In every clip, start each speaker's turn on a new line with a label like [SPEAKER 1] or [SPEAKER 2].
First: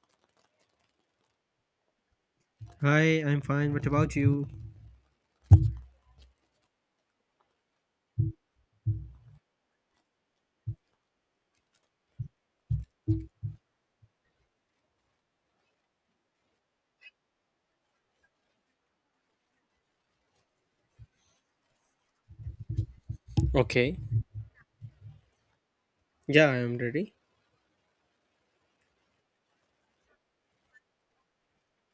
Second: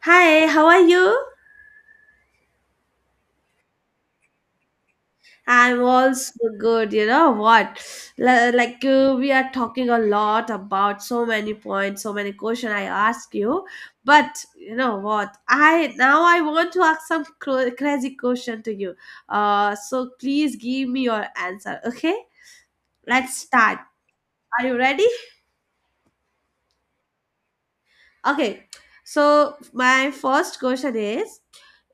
[SPEAKER 1] Hi, how are you?
[SPEAKER 2] Hi, I'm fine. What about you?
[SPEAKER 1] I'm also good. You know what? Like we are talking a lot about so many points, so many questions I ask you. But you know what? I want to ask some crazy question to you. So please give me your answer. Okay, let's start.
[SPEAKER 2] Okay.
[SPEAKER 1] Are you ready?
[SPEAKER 2] Yeah, I am ready.
[SPEAKER 1] Okay, so my first question is,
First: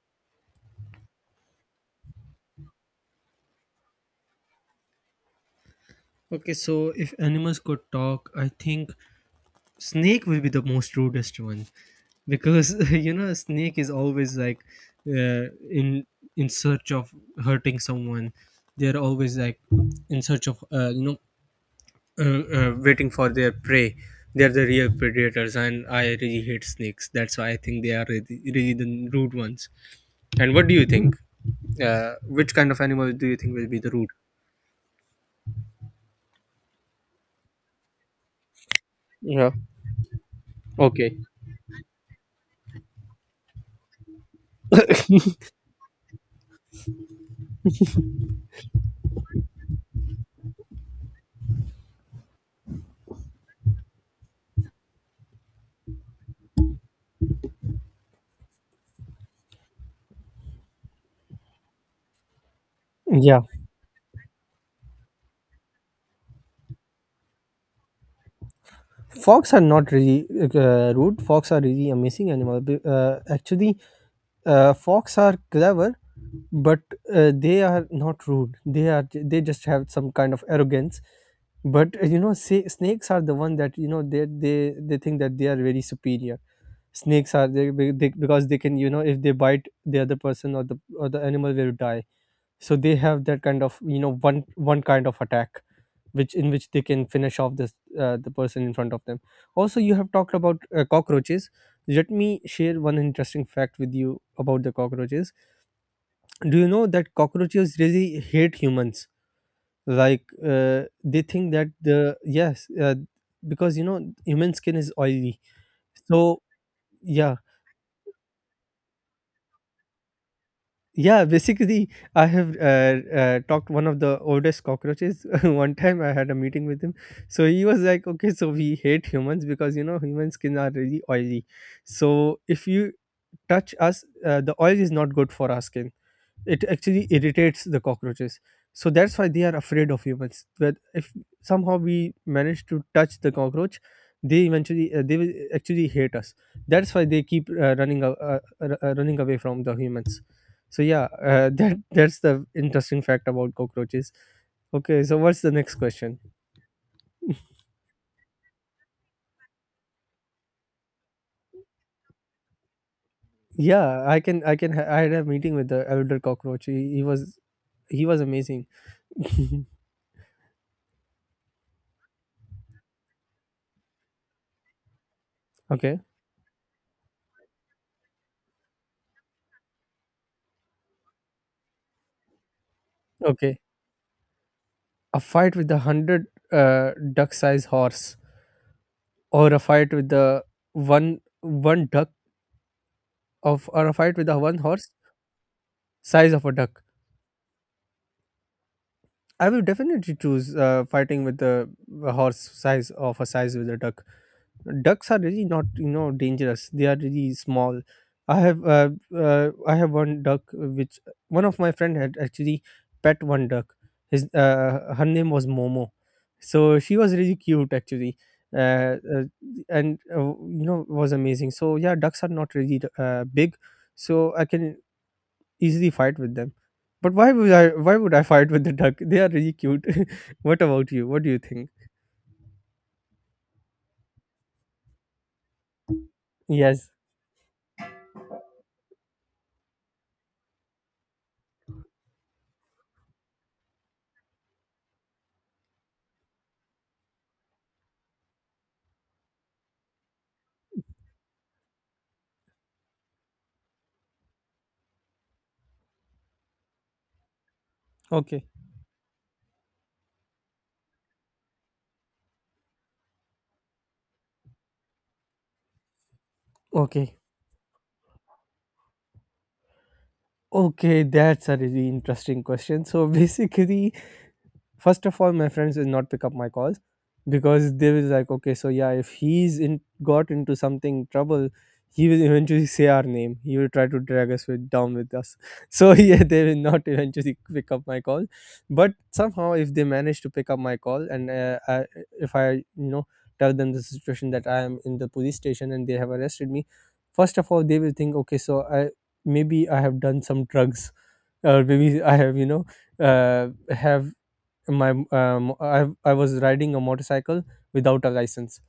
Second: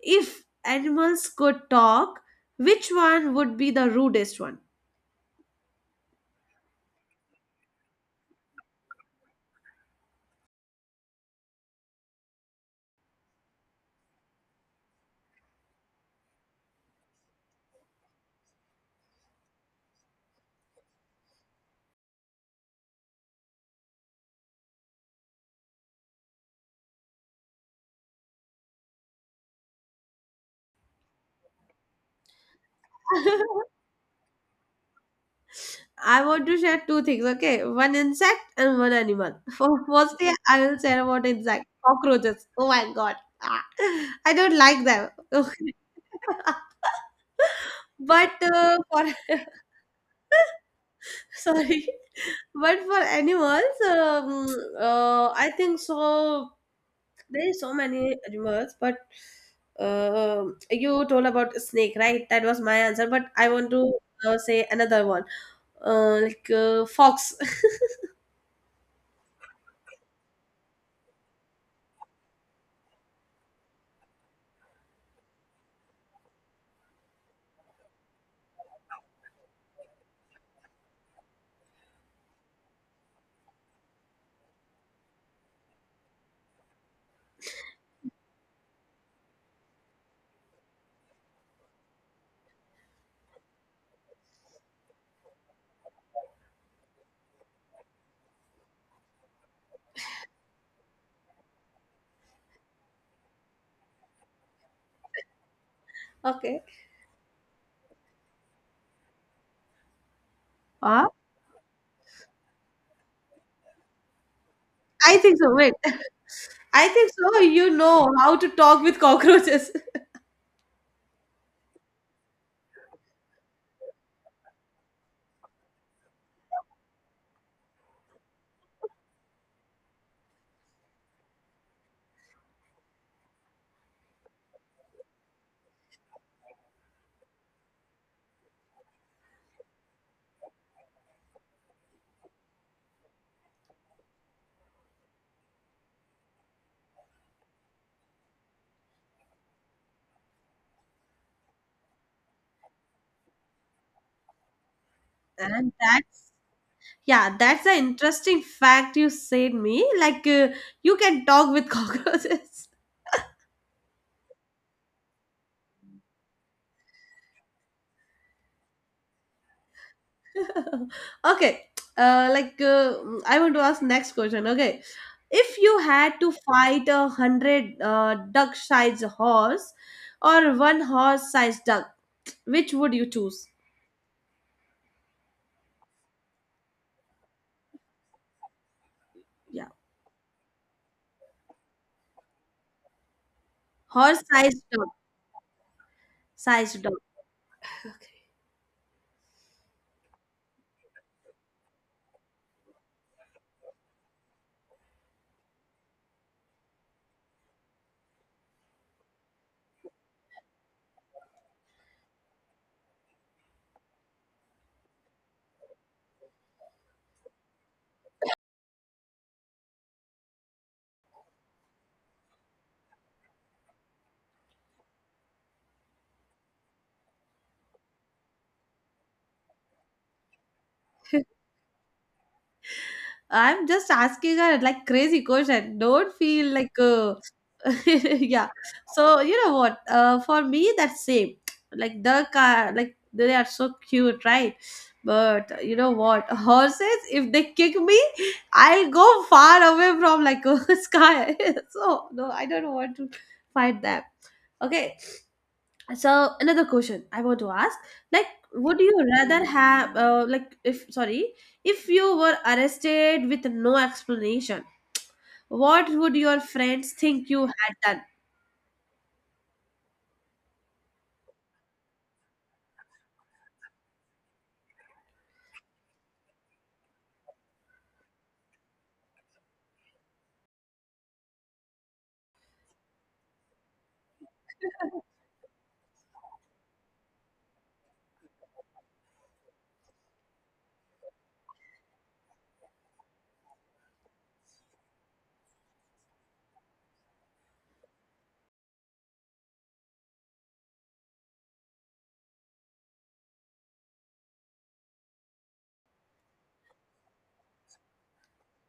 [SPEAKER 1] if animals could talk, which one would be the rudest one?
[SPEAKER 2] Okay, so if animals could talk, I think snake will be the most rudest one because you know a snake is always like uh, in in search of hurting someone. They're always like in search of you know waiting for their prey. They're the real predators, and I really hate snakes. That's why I think they are really, really the rude ones. And what do you think? Which kind of animal do you think will be the rude?
[SPEAKER 1] I want to share two things, okay? One insect and one animal.
[SPEAKER 2] Yeah.
[SPEAKER 1] For firstly, I will share
[SPEAKER 2] Okay.
[SPEAKER 1] about insect cockroaches. Oh my god. Ah, I don't like them. Okay. But for sorry, but for animals, I think so there is so many animals, but uh, you told about snake, right? That was my answer, but
[SPEAKER 2] Yeah,
[SPEAKER 1] I want to say another one, like fox.
[SPEAKER 2] fox are not really rude. Fox are really amazing animal. Actually, fox are clever, but they are not rude. They are they just have some kind of arrogance. But you know, say, snakes are the one that you know they think that they are very superior. Snakes are they because they can you know if they bite the other person or the animal will die, so they have that kind of you know one kind of attack which in which they can finish off this the person in front of them. Also you have talked about cockroaches. Let me share one interesting fact with you about the cockroaches. Do
[SPEAKER 1] Okay.
[SPEAKER 2] you know that cockroaches really hate humans? Like
[SPEAKER 1] Huh?
[SPEAKER 2] they think that the yes because you know human skin is
[SPEAKER 1] I think
[SPEAKER 2] oily,
[SPEAKER 1] so, wait.
[SPEAKER 2] so
[SPEAKER 1] I think
[SPEAKER 2] yeah,
[SPEAKER 1] so you know how to talk with cockroaches.
[SPEAKER 2] yeah, basically I have talked one of the oldest cockroaches. One time I had a meeting with him. So he was like, okay, so we hate humans because you know human skin are really oily. So if you touch us, the oil is not good for our skin. It actually irritates the cockroaches. So that's why they are afraid of humans, but if somehow we manage to touch the cockroach, they eventually they will actually hate us. That's why they keep running away from the humans. So yeah, that's the interesting fact about cockroaches. Okay, so what's the
[SPEAKER 1] And
[SPEAKER 2] next question?
[SPEAKER 1] that's, yeah, that's an interesting fact you said me. Like you can talk with cockroaches.
[SPEAKER 2] Yeah, I can, I can. I had a meeting with the elder cockroach. He he was amazing.
[SPEAKER 1] Okay. Like I want to ask next question. Okay, if you
[SPEAKER 2] Okay,
[SPEAKER 1] had to fight a hundred duck-sized horse or one horse-sized duck, which would you choose?
[SPEAKER 2] okay. A fight with 100 duck-sized horse, or a
[SPEAKER 1] Yeah,
[SPEAKER 2] fight with the one duck of, or a fight with the one
[SPEAKER 1] horse-sized duck,
[SPEAKER 2] horse size of a
[SPEAKER 1] sized
[SPEAKER 2] duck.
[SPEAKER 1] duck. Okay.
[SPEAKER 2] I will definitely choose fighting with the horse size of a size with a duck. Ducks are really not you know dangerous, they are really small. I have I have one duck which one of my friend had actually pet one duck. His her name was Momo. So she was really cute actually, uh, uh, and you know was amazing. So yeah, ducks are not really big, so I can easily fight with them. But why would I fight with the duck? They are really cute. What about you? What do you think?
[SPEAKER 1] I'm just asking a like crazy question. Don't feel like
[SPEAKER 2] Yes.
[SPEAKER 1] uh, yeah. So you know what, for me that's same, like the car, like they are so cute, right? But you know what, horses, if they kick me, I'll go far away from, like, a sky. So no, I don't want to fight them. Okay, so another question I want to ask, like,
[SPEAKER 2] Okay,
[SPEAKER 1] would you rather have if sorry, if you were arrested with no explanation, what would your friends
[SPEAKER 2] okay.
[SPEAKER 1] think you had done?
[SPEAKER 2] Okay, that's a really interesting question. So basically, first of all my friends will not pick up my calls because they will like, okay, so yeah, if he's in got into something trouble, he will eventually say our name, he will try to drag us with, down with us. So yeah, they will not eventually pick up my call. But somehow if they manage to pick up my call and if I you know tell them the situation that I am in the police station and they have arrested me, first of all they will think, okay, so I maybe I have done some drugs, or maybe I have you know uh, have I was riding a motorcycle without a license.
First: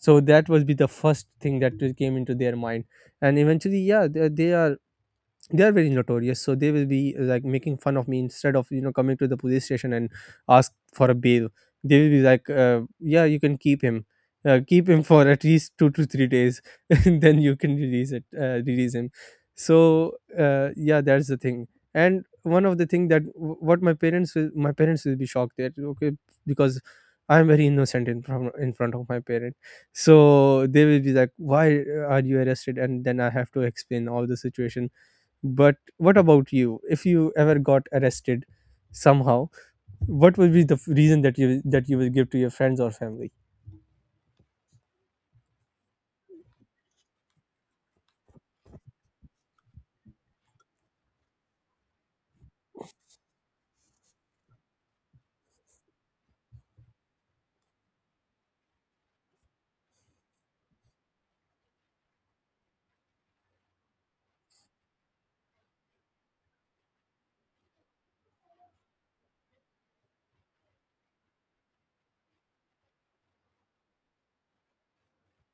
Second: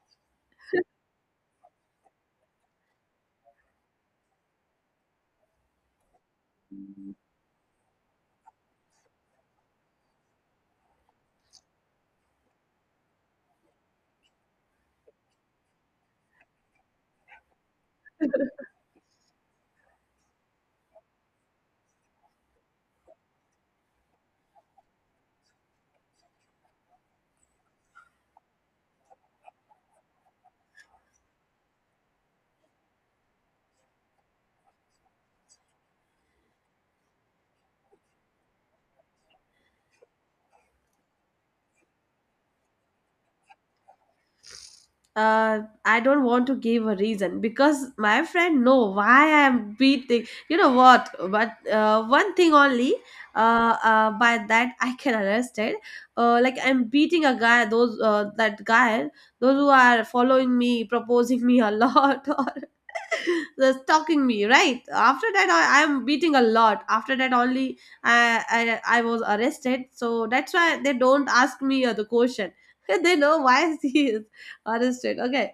[SPEAKER 2] So that was be the first thing that will came into their mind. And eventually yeah, they are very notorious, so they will be like making fun of me instead of you know coming to the police station and ask for a bail. They will be like yeah, you can keep him, keep him for at least 2 to 3 days. And then you can release it, release him. So yeah, that's the thing. And one of the thing that w- what my parents will be shocked that, okay, because I am very innocent in front of my parent. So they will be like, why are you arrested? And then I have to explain all the situation. But what about you? If you ever got arrested somehow, what will be the reason that you will give to your friends or family?
[SPEAKER 1] uh, I don't want to give a reason because my friend know why I am beating. You know what? But one thing only. By that I can arrested. Like I'm beating a guy. Those That guy. Those who are following me, proposing me a lot, or they're stalking me. Right after that, I am beating a lot. After that only, I I was arrested. So that's why they don't ask me the question. They know why is he arrested. Okay.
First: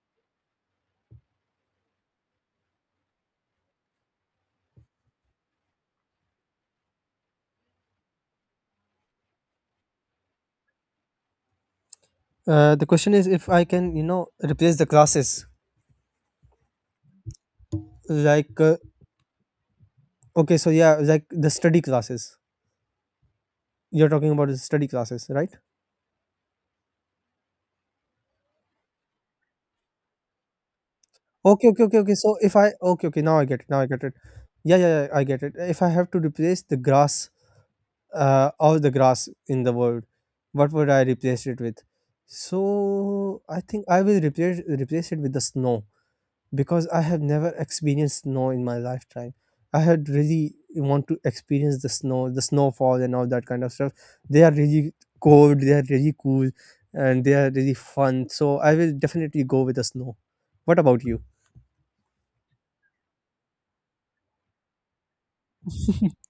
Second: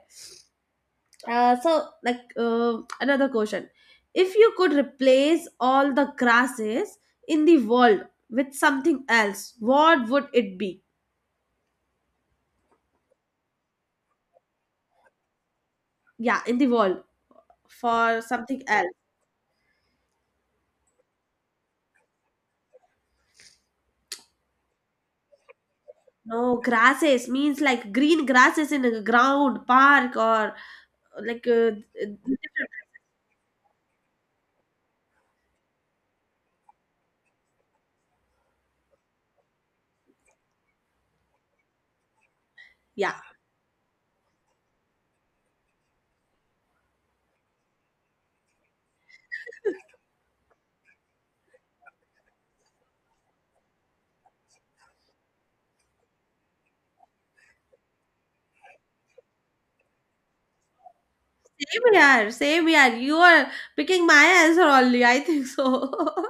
[SPEAKER 1] So, another question. If you could replace all the grasses in the world with something else, what would it be?
[SPEAKER 2] The question is if I can, you know, replace the classes.
[SPEAKER 1] Yeah, in the world for
[SPEAKER 2] Like,
[SPEAKER 1] something else.
[SPEAKER 2] okay, so yeah, like the study classes. You're talking about the study classes, right?
[SPEAKER 1] No, grasses means like green grasses in a ground, park, or like,
[SPEAKER 2] Okay,
[SPEAKER 1] uh,
[SPEAKER 2] okay, okay, okay. So if I, okay, okay, now I get it. Now I get it. Yeah, yeah, yeah, I get it. If I have to replace the grass in the world. What would I replace it with?
[SPEAKER 1] yeah.
[SPEAKER 2] So I think I will replace it with the snow because I have never experienced snow in my lifetime. I had really want to experience the snow, the snowfall, and all that kind of stuff. They are really cold. They are really cool, and they are really fun. So I will definitely go with the snow. What about you?
[SPEAKER 1] Same here, same here. You are picking my answer only, I think so.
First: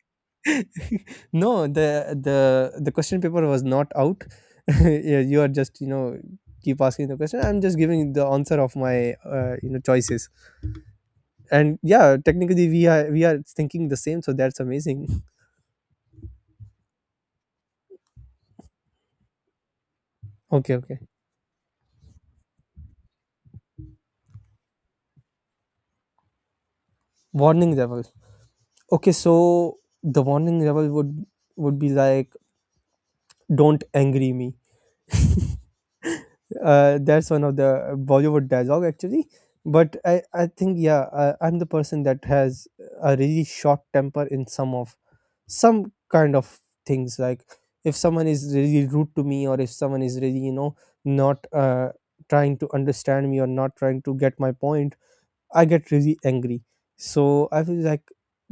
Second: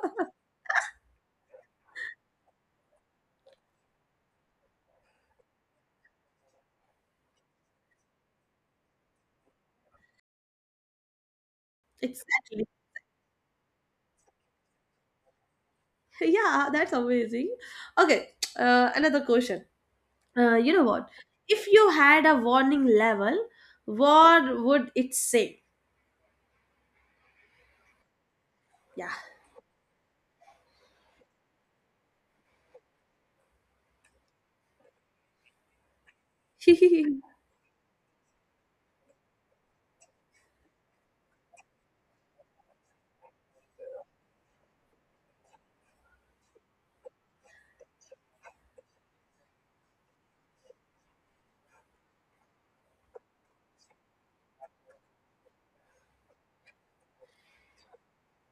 [SPEAKER 2] No, the the the question paper was not out. Yeah, you are just you know keep asking the question, I'm just giving the answer of my you know choices. And yeah,
[SPEAKER 1] Exactly.
[SPEAKER 2] technically we are thinking the same, so that's amazing.
[SPEAKER 1] Yeah, that's amazing. Okay, another question. You
[SPEAKER 2] Okay,
[SPEAKER 1] know
[SPEAKER 2] okay.
[SPEAKER 1] what? If you had a warning level, what would it say?
[SPEAKER 2] Warning level.
[SPEAKER 1] Yeah.
[SPEAKER 2] Okay, so the warning level would be like, don't angry me. That's one of the Bollywood dialogue actually. But I think yeah, I, I'm the person that has a really short temper in some kind of things. Like if someone is really rude to me, or if someone is really you know not trying to understand me or not trying to get my point, I get really angry. So I was like,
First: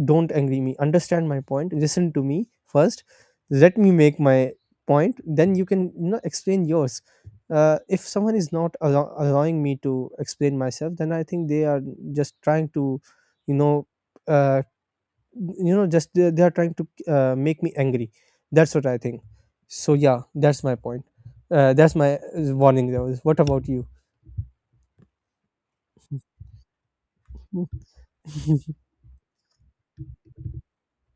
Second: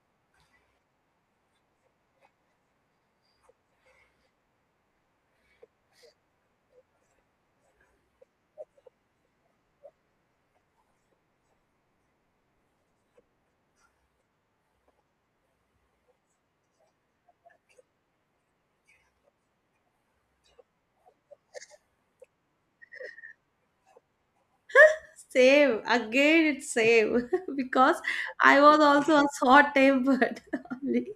[SPEAKER 2] don't angry me. Understand my point. Listen to me first. Let me make my point. Then you can you know explain yours. If someone is not allowing me to explain myself, then I think they are just trying to, you know, uh, you know, just they are trying to make me angry. That's what I think. So yeah, that's my point. That's my warning. That was. What about you?
[SPEAKER 1] Same. Again, it's same because I was also a short tempered only.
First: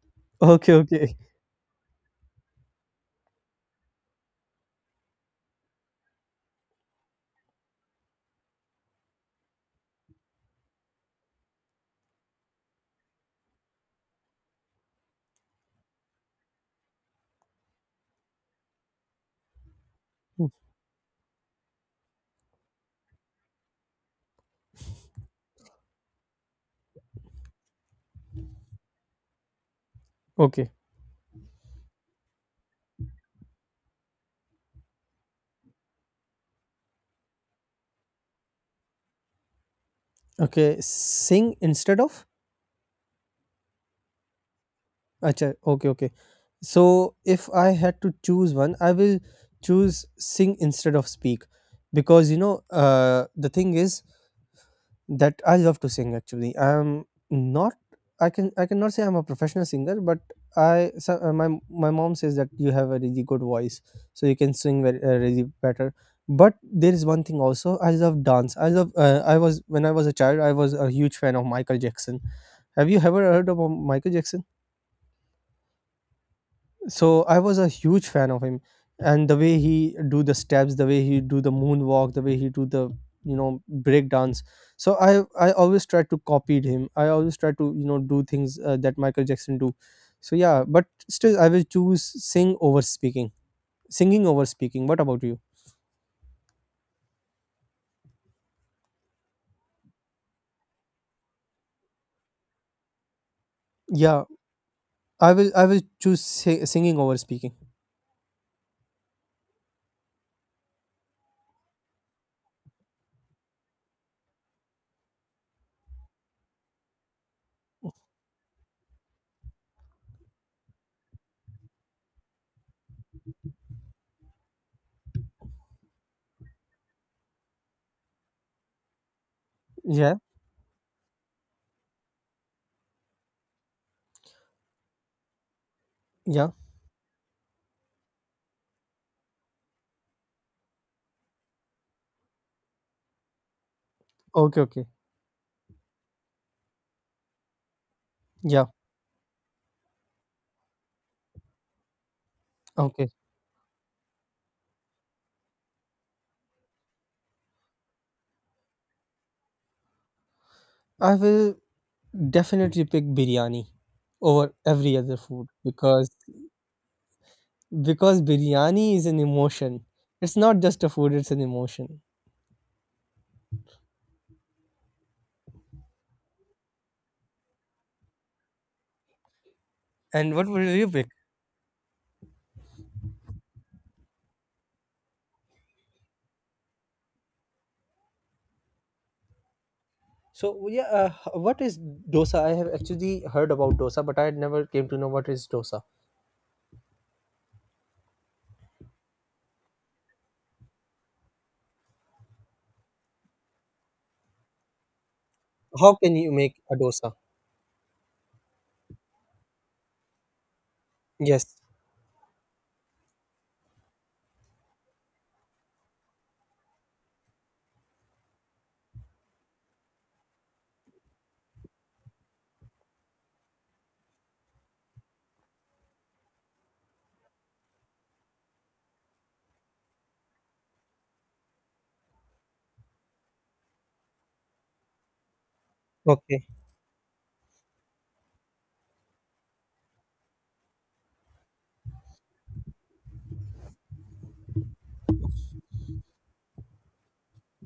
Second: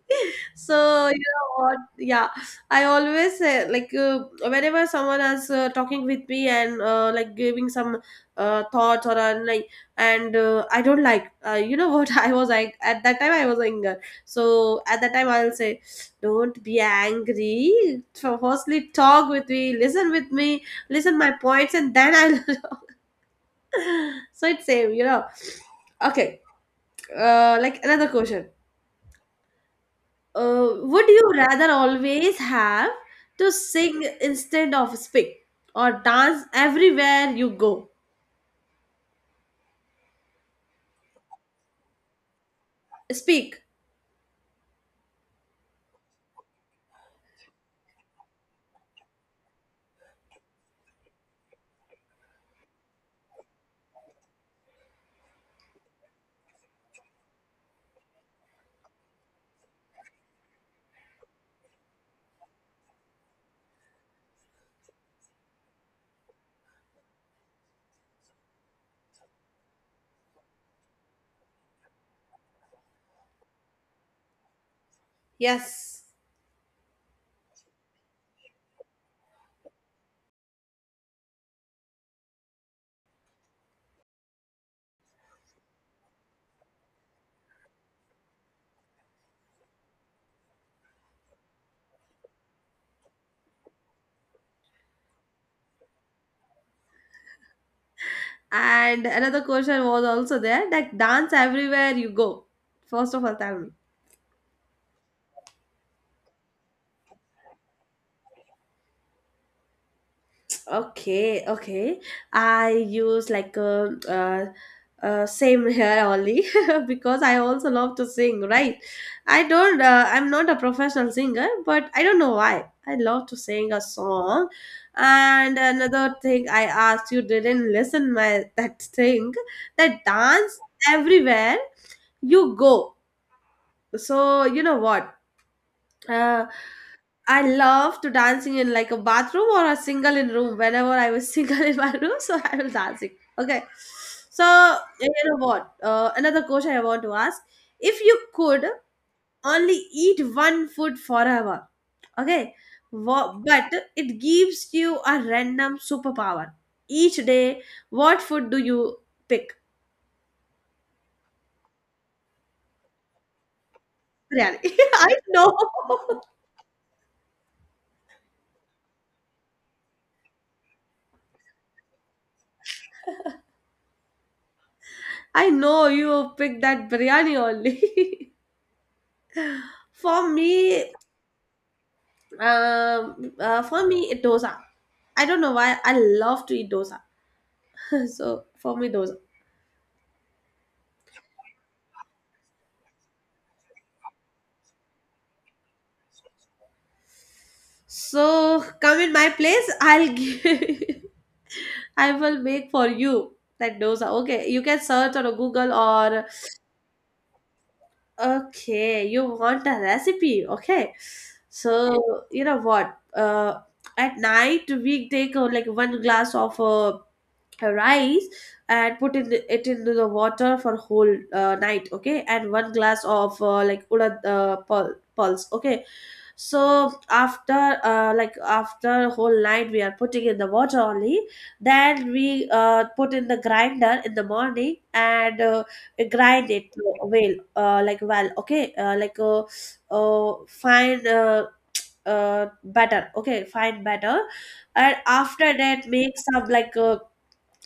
[SPEAKER 2] Okay,
[SPEAKER 1] So,
[SPEAKER 2] okay,
[SPEAKER 1] you know what? Yeah, I always say, like, whenever someone is talking with me and, like, giving some thoughts or like, and I don't like, you know what? I was like, at that time, I was anger. So, at that time, I'll say, don't be angry. So firstly, talk with me, listen my points, and then I'll so it's same you know. Okay, like another question. uh
[SPEAKER 2] okay.
[SPEAKER 1] would you rather always have to sing instead of speak, or dance everywhere you go?
[SPEAKER 2] Okay, sing instead of?
[SPEAKER 1] Speak,
[SPEAKER 2] Acha, okay, okay. So if I had to choose one, I will choose sing instead of speak because you know the thing is that I love to sing actually. I'm not, I cannot say I'm a professional singer, but I so, my my mom says that you have a really good voice, so you can sing very really better. But there is one thing also. I love dance. I love. I was, when I was a child, I was a huge fan of Michael Jackson. Have you ever heard of Michael Jackson?
[SPEAKER 1] yes.
[SPEAKER 2] So I was a huge fan of him, and the way he do the steps, the way he do the moonwalk, the way he do the you know break dance. So I always tried to copy him, I always try to you know do things that Michael Jackson do. So yeah, but still I will choose sing over speaking, singing over speaking. What about you?
[SPEAKER 1] And another question was also there, like, dance everywhere you go, first of all tell me.
[SPEAKER 2] Yeah, I will choose singing over speaking.
[SPEAKER 1] Okay, okay. I use like a, same here only because I also love to sing, right? I don't, I'm not a professional singer, but I don't know why. I love to sing a song. And another thing I asked you didn't listen my that thing, that
[SPEAKER 2] Yeah,
[SPEAKER 1] dance everywhere you go. So you know what? Uh,
[SPEAKER 2] yeah,
[SPEAKER 1] I love to dancing in like a bathroom or a single in room. Whenever I was single in my room, so I was dancing. Okay.
[SPEAKER 2] okay,
[SPEAKER 1] So
[SPEAKER 2] okay,
[SPEAKER 1] you know what? Another question I want to ask: If you could
[SPEAKER 2] yeah,
[SPEAKER 1] only eat one food forever, okay,
[SPEAKER 2] okay.
[SPEAKER 1] but it gives you a random superpower each day, what food do you pick?
[SPEAKER 2] I will definitely pick biryani over
[SPEAKER 1] Biryani.
[SPEAKER 2] every
[SPEAKER 1] I
[SPEAKER 2] other food
[SPEAKER 1] know.
[SPEAKER 2] because Because biryani is an emotion. It's not just a food, it's an emotion.
[SPEAKER 1] I know you pick that biryani only. For
[SPEAKER 2] And what would you
[SPEAKER 1] me,
[SPEAKER 2] pick?
[SPEAKER 1] For me, it dosa. I don't know why I love to eat dosa. So for me, dosa.
[SPEAKER 2] So yeah, what is dosa? I have actually heard about dosa, but I had never came to know what is dosa.
[SPEAKER 1] So come in my place. I'll give. I will make for you that dosa. Okay, you can search on Google
[SPEAKER 2] How can
[SPEAKER 1] or
[SPEAKER 2] you make a dosa?
[SPEAKER 1] okay, you want a recipe. Okay,
[SPEAKER 2] Yes.
[SPEAKER 1] so you know what? At night we take like one glass of rice and put in the, it into the water for whole night, okay, and one glass of, like urad pulse, okay. So after, like, after whole night we are putting in the water only, then we put in the grinder in the morning and
[SPEAKER 2] Okay.
[SPEAKER 1] grind it to well, like, well, okay, like fine, batter, okay, fine batter. And after that, make some like, uh,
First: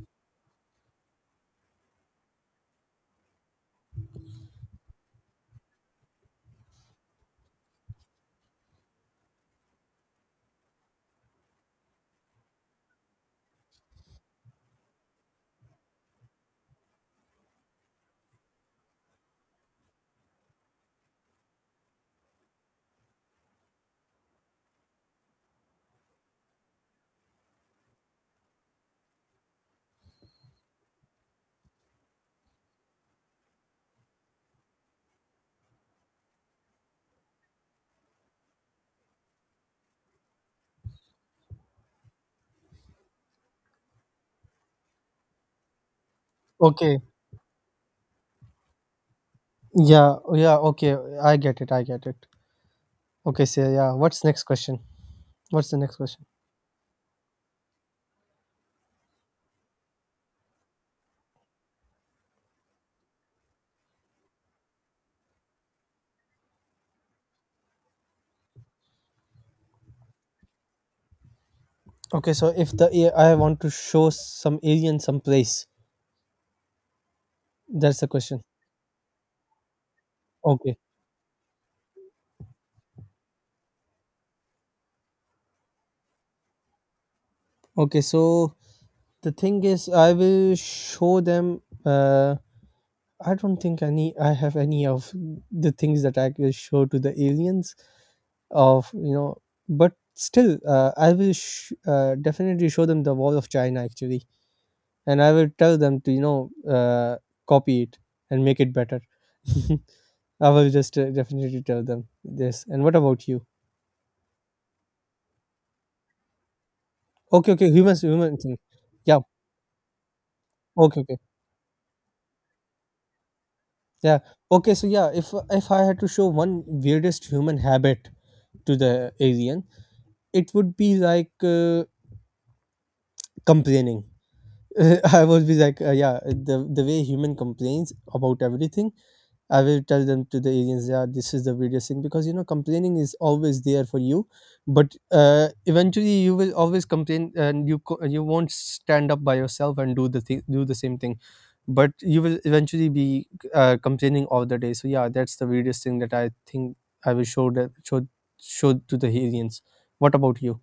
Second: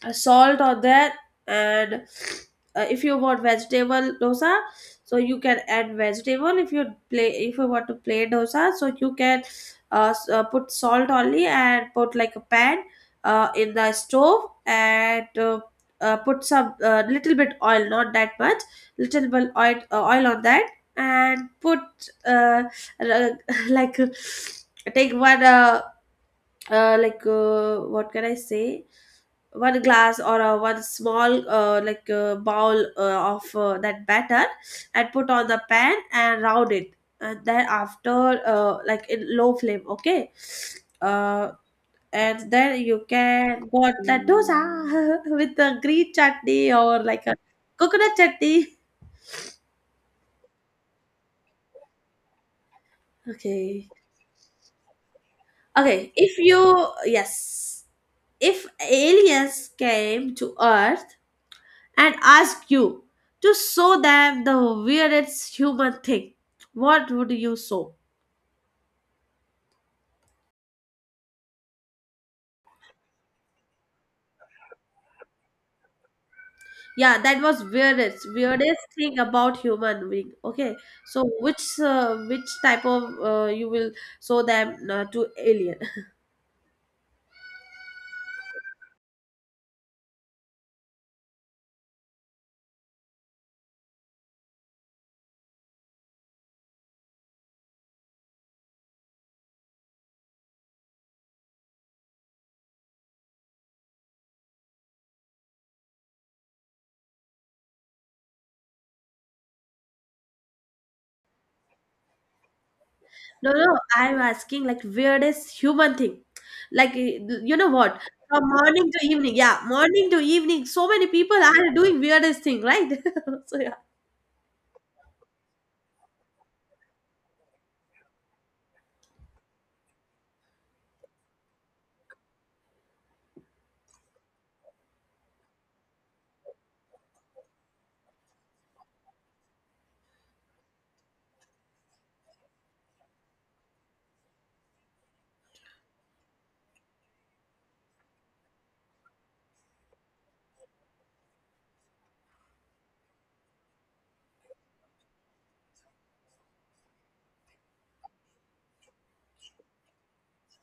[SPEAKER 1] uh, salt on there. And if you want vegetable dosa, so you can add vegetable. If you play, if you want to play dosa, so you can put salt only and put like a pan in the stove, and put some little bit oil, not that much, little bit oil, oil on that, and put uh, like, take one, what can I say? One glass or one small, like bowl of that batter, and put on the pan and round it. And then after, like, in low flame, okay. Uh, and then you can got that dosa with the green chutney or
[SPEAKER 2] Okay.
[SPEAKER 1] like a coconut chutney.
[SPEAKER 2] Yeah, yeah, okay. I get it. I get it. Okay, so
[SPEAKER 1] Okay.
[SPEAKER 2] yeah, what's next question? What's the next
[SPEAKER 1] Okay.
[SPEAKER 2] question?
[SPEAKER 1] If you yes, if aliens came to Earth and ask you to show them the weirdest human thing, what would you show?
[SPEAKER 2] Okay, so if I want to show some alien some place,
[SPEAKER 1] Yeah, that was
[SPEAKER 2] that's the
[SPEAKER 1] weirdest
[SPEAKER 2] question.
[SPEAKER 1] weirdest thing about human being. Okay,
[SPEAKER 2] Okay.
[SPEAKER 1] so which, which type of, you will show them, to alien?
[SPEAKER 2] Okay, so the thing is, I will show them. I don't think any. I have any of the things that I will show to the aliens. Of you know, but still, I will definitely show them the wall of China actually, and I will tell them to you know copy it and make it better. I will just definitely tell them this. And what about you?
[SPEAKER 1] No, no, I'm asking like weirdest human thing. Like, eh,
[SPEAKER 2] Okay,
[SPEAKER 1] you know
[SPEAKER 2] okay,
[SPEAKER 1] what?
[SPEAKER 2] humans, human
[SPEAKER 1] From
[SPEAKER 2] thing.
[SPEAKER 1] morning to
[SPEAKER 2] Yeah.
[SPEAKER 1] evening, yeah, morning to evening, so
[SPEAKER 2] Okay,
[SPEAKER 1] many
[SPEAKER 2] okay.
[SPEAKER 1] people are doing weirdest thing, right? So, yeah.
[SPEAKER 2] Yeah. Okay. So yeah, if I had to show one weirdest human habit to the alien, it would be like complaining. I would be like, yeah, the way human complains about everything. I will tell them to the agents, yeah, this is the video thing because complaining is always there for you, but eventually you will always complain and you won't stand up by yourself and do the same thing, but you will eventually be complaining all the day. So yeah, that's the weirdest thing that I think I will show that show show to the aliens. What about you?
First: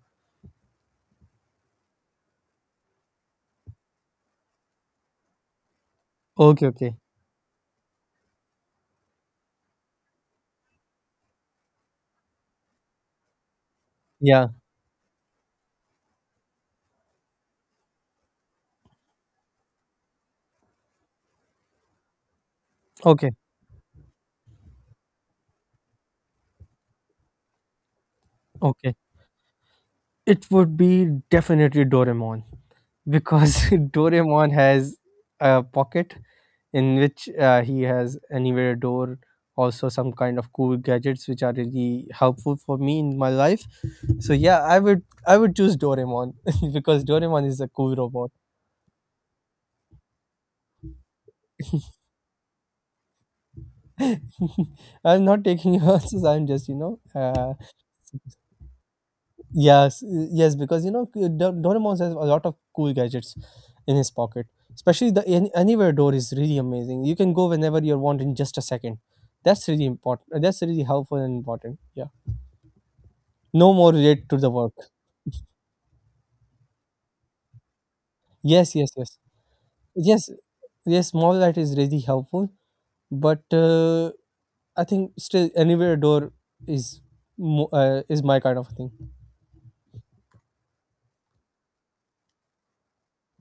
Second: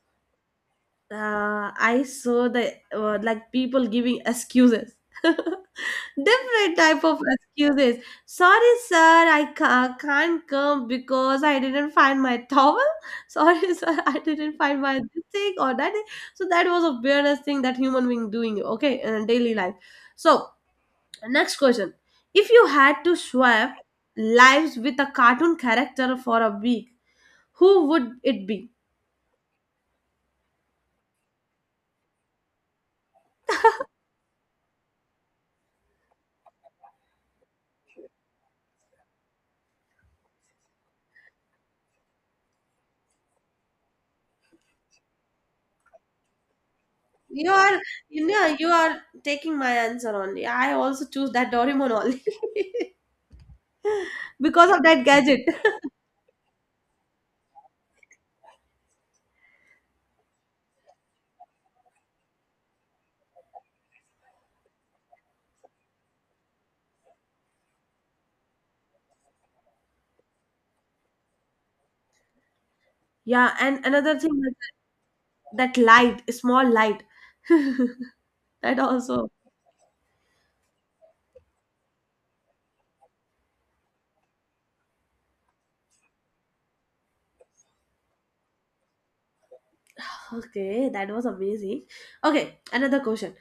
[SPEAKER 1] I saw the, like, people giving excuses,
[SPEAKER 2] Okay,
[SPEAKER 1] different
[SPEAKER 2] okay,
[SPEAKER 1] type of excuses. Sorry, sir, I can't come because I didn't find my towel. Sorry, sir, I
[SPEAKER 2] yeah,
[SPEAKER 1] didn't find my this thing or that thing. So that was a weirdest thing that human being doing. Okay, in daily life. So next question: If you had to
[SPEAKER 2] okay,
[SPEAKER 1] swap lives with a cartoon character for a week, who would it be?
[SPEAKER 2] okay. It would be definitely Doraemon because Doraemon has a pocket in which he has anywhere door, also some kind of cool gadgets which are really helpful for me in my life. So yeah, I would choose Doraemon because Doraemon
[SPEAKER 1] You
[SPEAKER 2] is a
[SPEAKER 1] are,
[SPEAKER 2] cool
[SPEAKER 1] you
[SPEAKER 2] robot.
[SPEAKER 1] know, you are taking my answer only. I also choose that Doraemon only because of that
[SPEAKER 2] I'm
[SPEAKER 1] gadget.
[SPEAKER 2] not taking answers. I'm just yes, yes, because you know Doraemon has a lot of cool gadgets in his pocket, especially the anywhere door is really amazing. You can go whenever you want in just a second. That's really important, that's really helpful and important, yeah.
[SPEAKER 1] Yeah,
[SPEAKER 2] No
[SPEAKER 1] and
[SPEAKER 2] more
[SPEAKER 1] another
[SPEAKER 2] relate
[SPEAKER 1] thing,
[SPEAKER 2] to the
[SPEAKER 1] is
[SPEAKER 2] work.
[SPEAKER 1] that light, small light.
[SPEAKER 2] Yes,
[SPEAKER 1] That
[SPEAKER 2] yes, yes.
[SPEAKER 1] also.
[SPEAKER 2] Yes, yes, small light is really helpful, but I think still anywhere door is is my kind of thing.
[SPEAKER 1] Okay, that was amazing. Okay, another question.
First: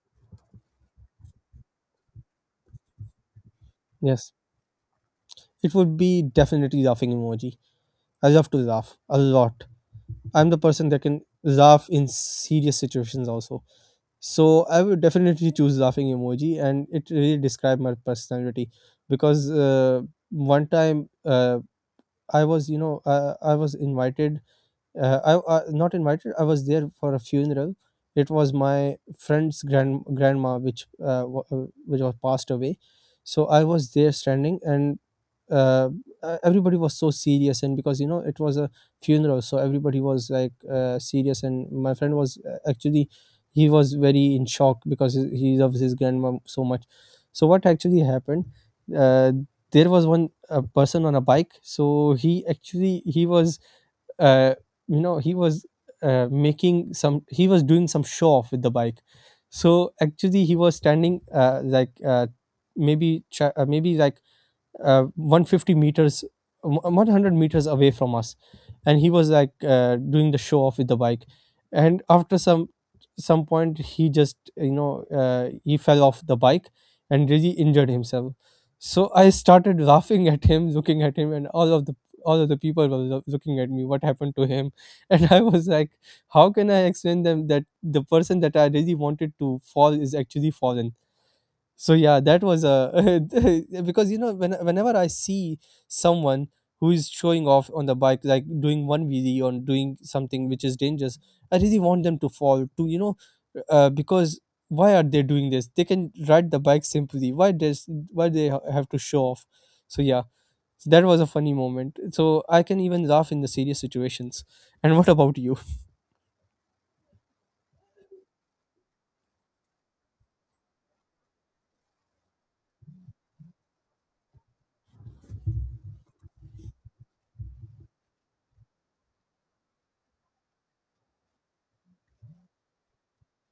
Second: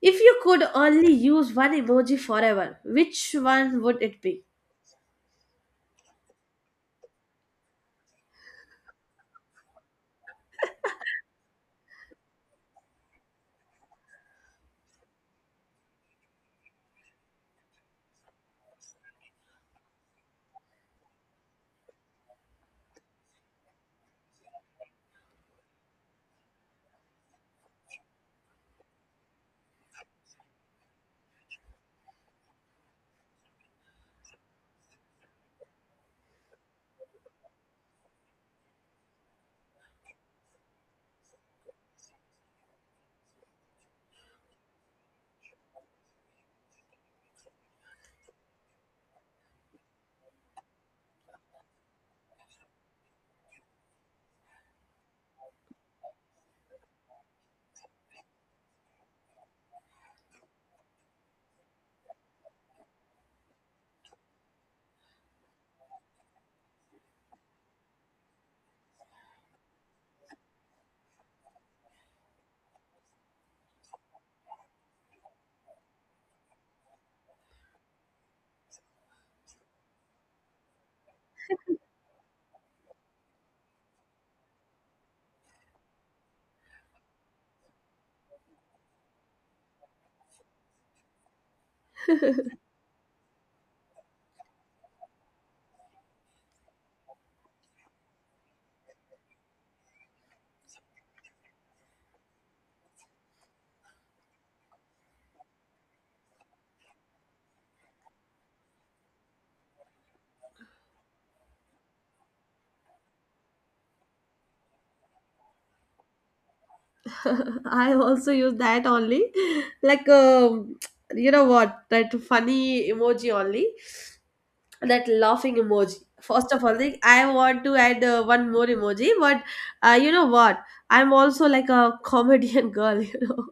[SPEAKER 1] If you could only use one emoji forever, which one would it
[SPEAKER 2] Yes.
[SPEAKER 1] be?
[SPEAKER 2] It would be definitely laughing emoji. I love to laugh a lot. I'm the person that can laugh in serious situations also. So I would definitely choose laughing emoji, and it really describes my personality. Because one time, I was, I was invited. I, not invited. I was there for a funeral. It was my friend's grandma, which which was passed away. So I was there standing, and uh, everybody was so serious. And because you know it was a funeral, so everybody was like serious. And my friend was actually, he was very in shock because he loves his grandma so much. So what actually happened? Uh, there was one person on a bike. So he was uh, you know, he was making some he was doing some show off with the bike. So actually he was standing, maybe 150 meters, 100 meters away from us, and he was like doing the show off with the bike. And after some point he just he fell off the bike and really injured himself. So I started laughing at him, looking at him, and all of the people were looking at me, what happened to him? And I was like, how can I explain them that the person that I really wanted to fall is actually fallen? So yeah, that was a because you know whenever I see someone who is showing off on the bike, like doing one wheelie or doing something which is dangerous, I really want them to fall to, you know, because why are they doing this? They can ride the bike simply. Why they have to show off? So yeah, so that was a funny moment, so I can even laugh in the serious situations. And what about you?
[SPEAKER 1] I also use that only. Like, you know what? That funny emoji only. That laughing emoji. First of all, like, I want to add one more emoji, but you know what? I'm also like a comedian girl, you know.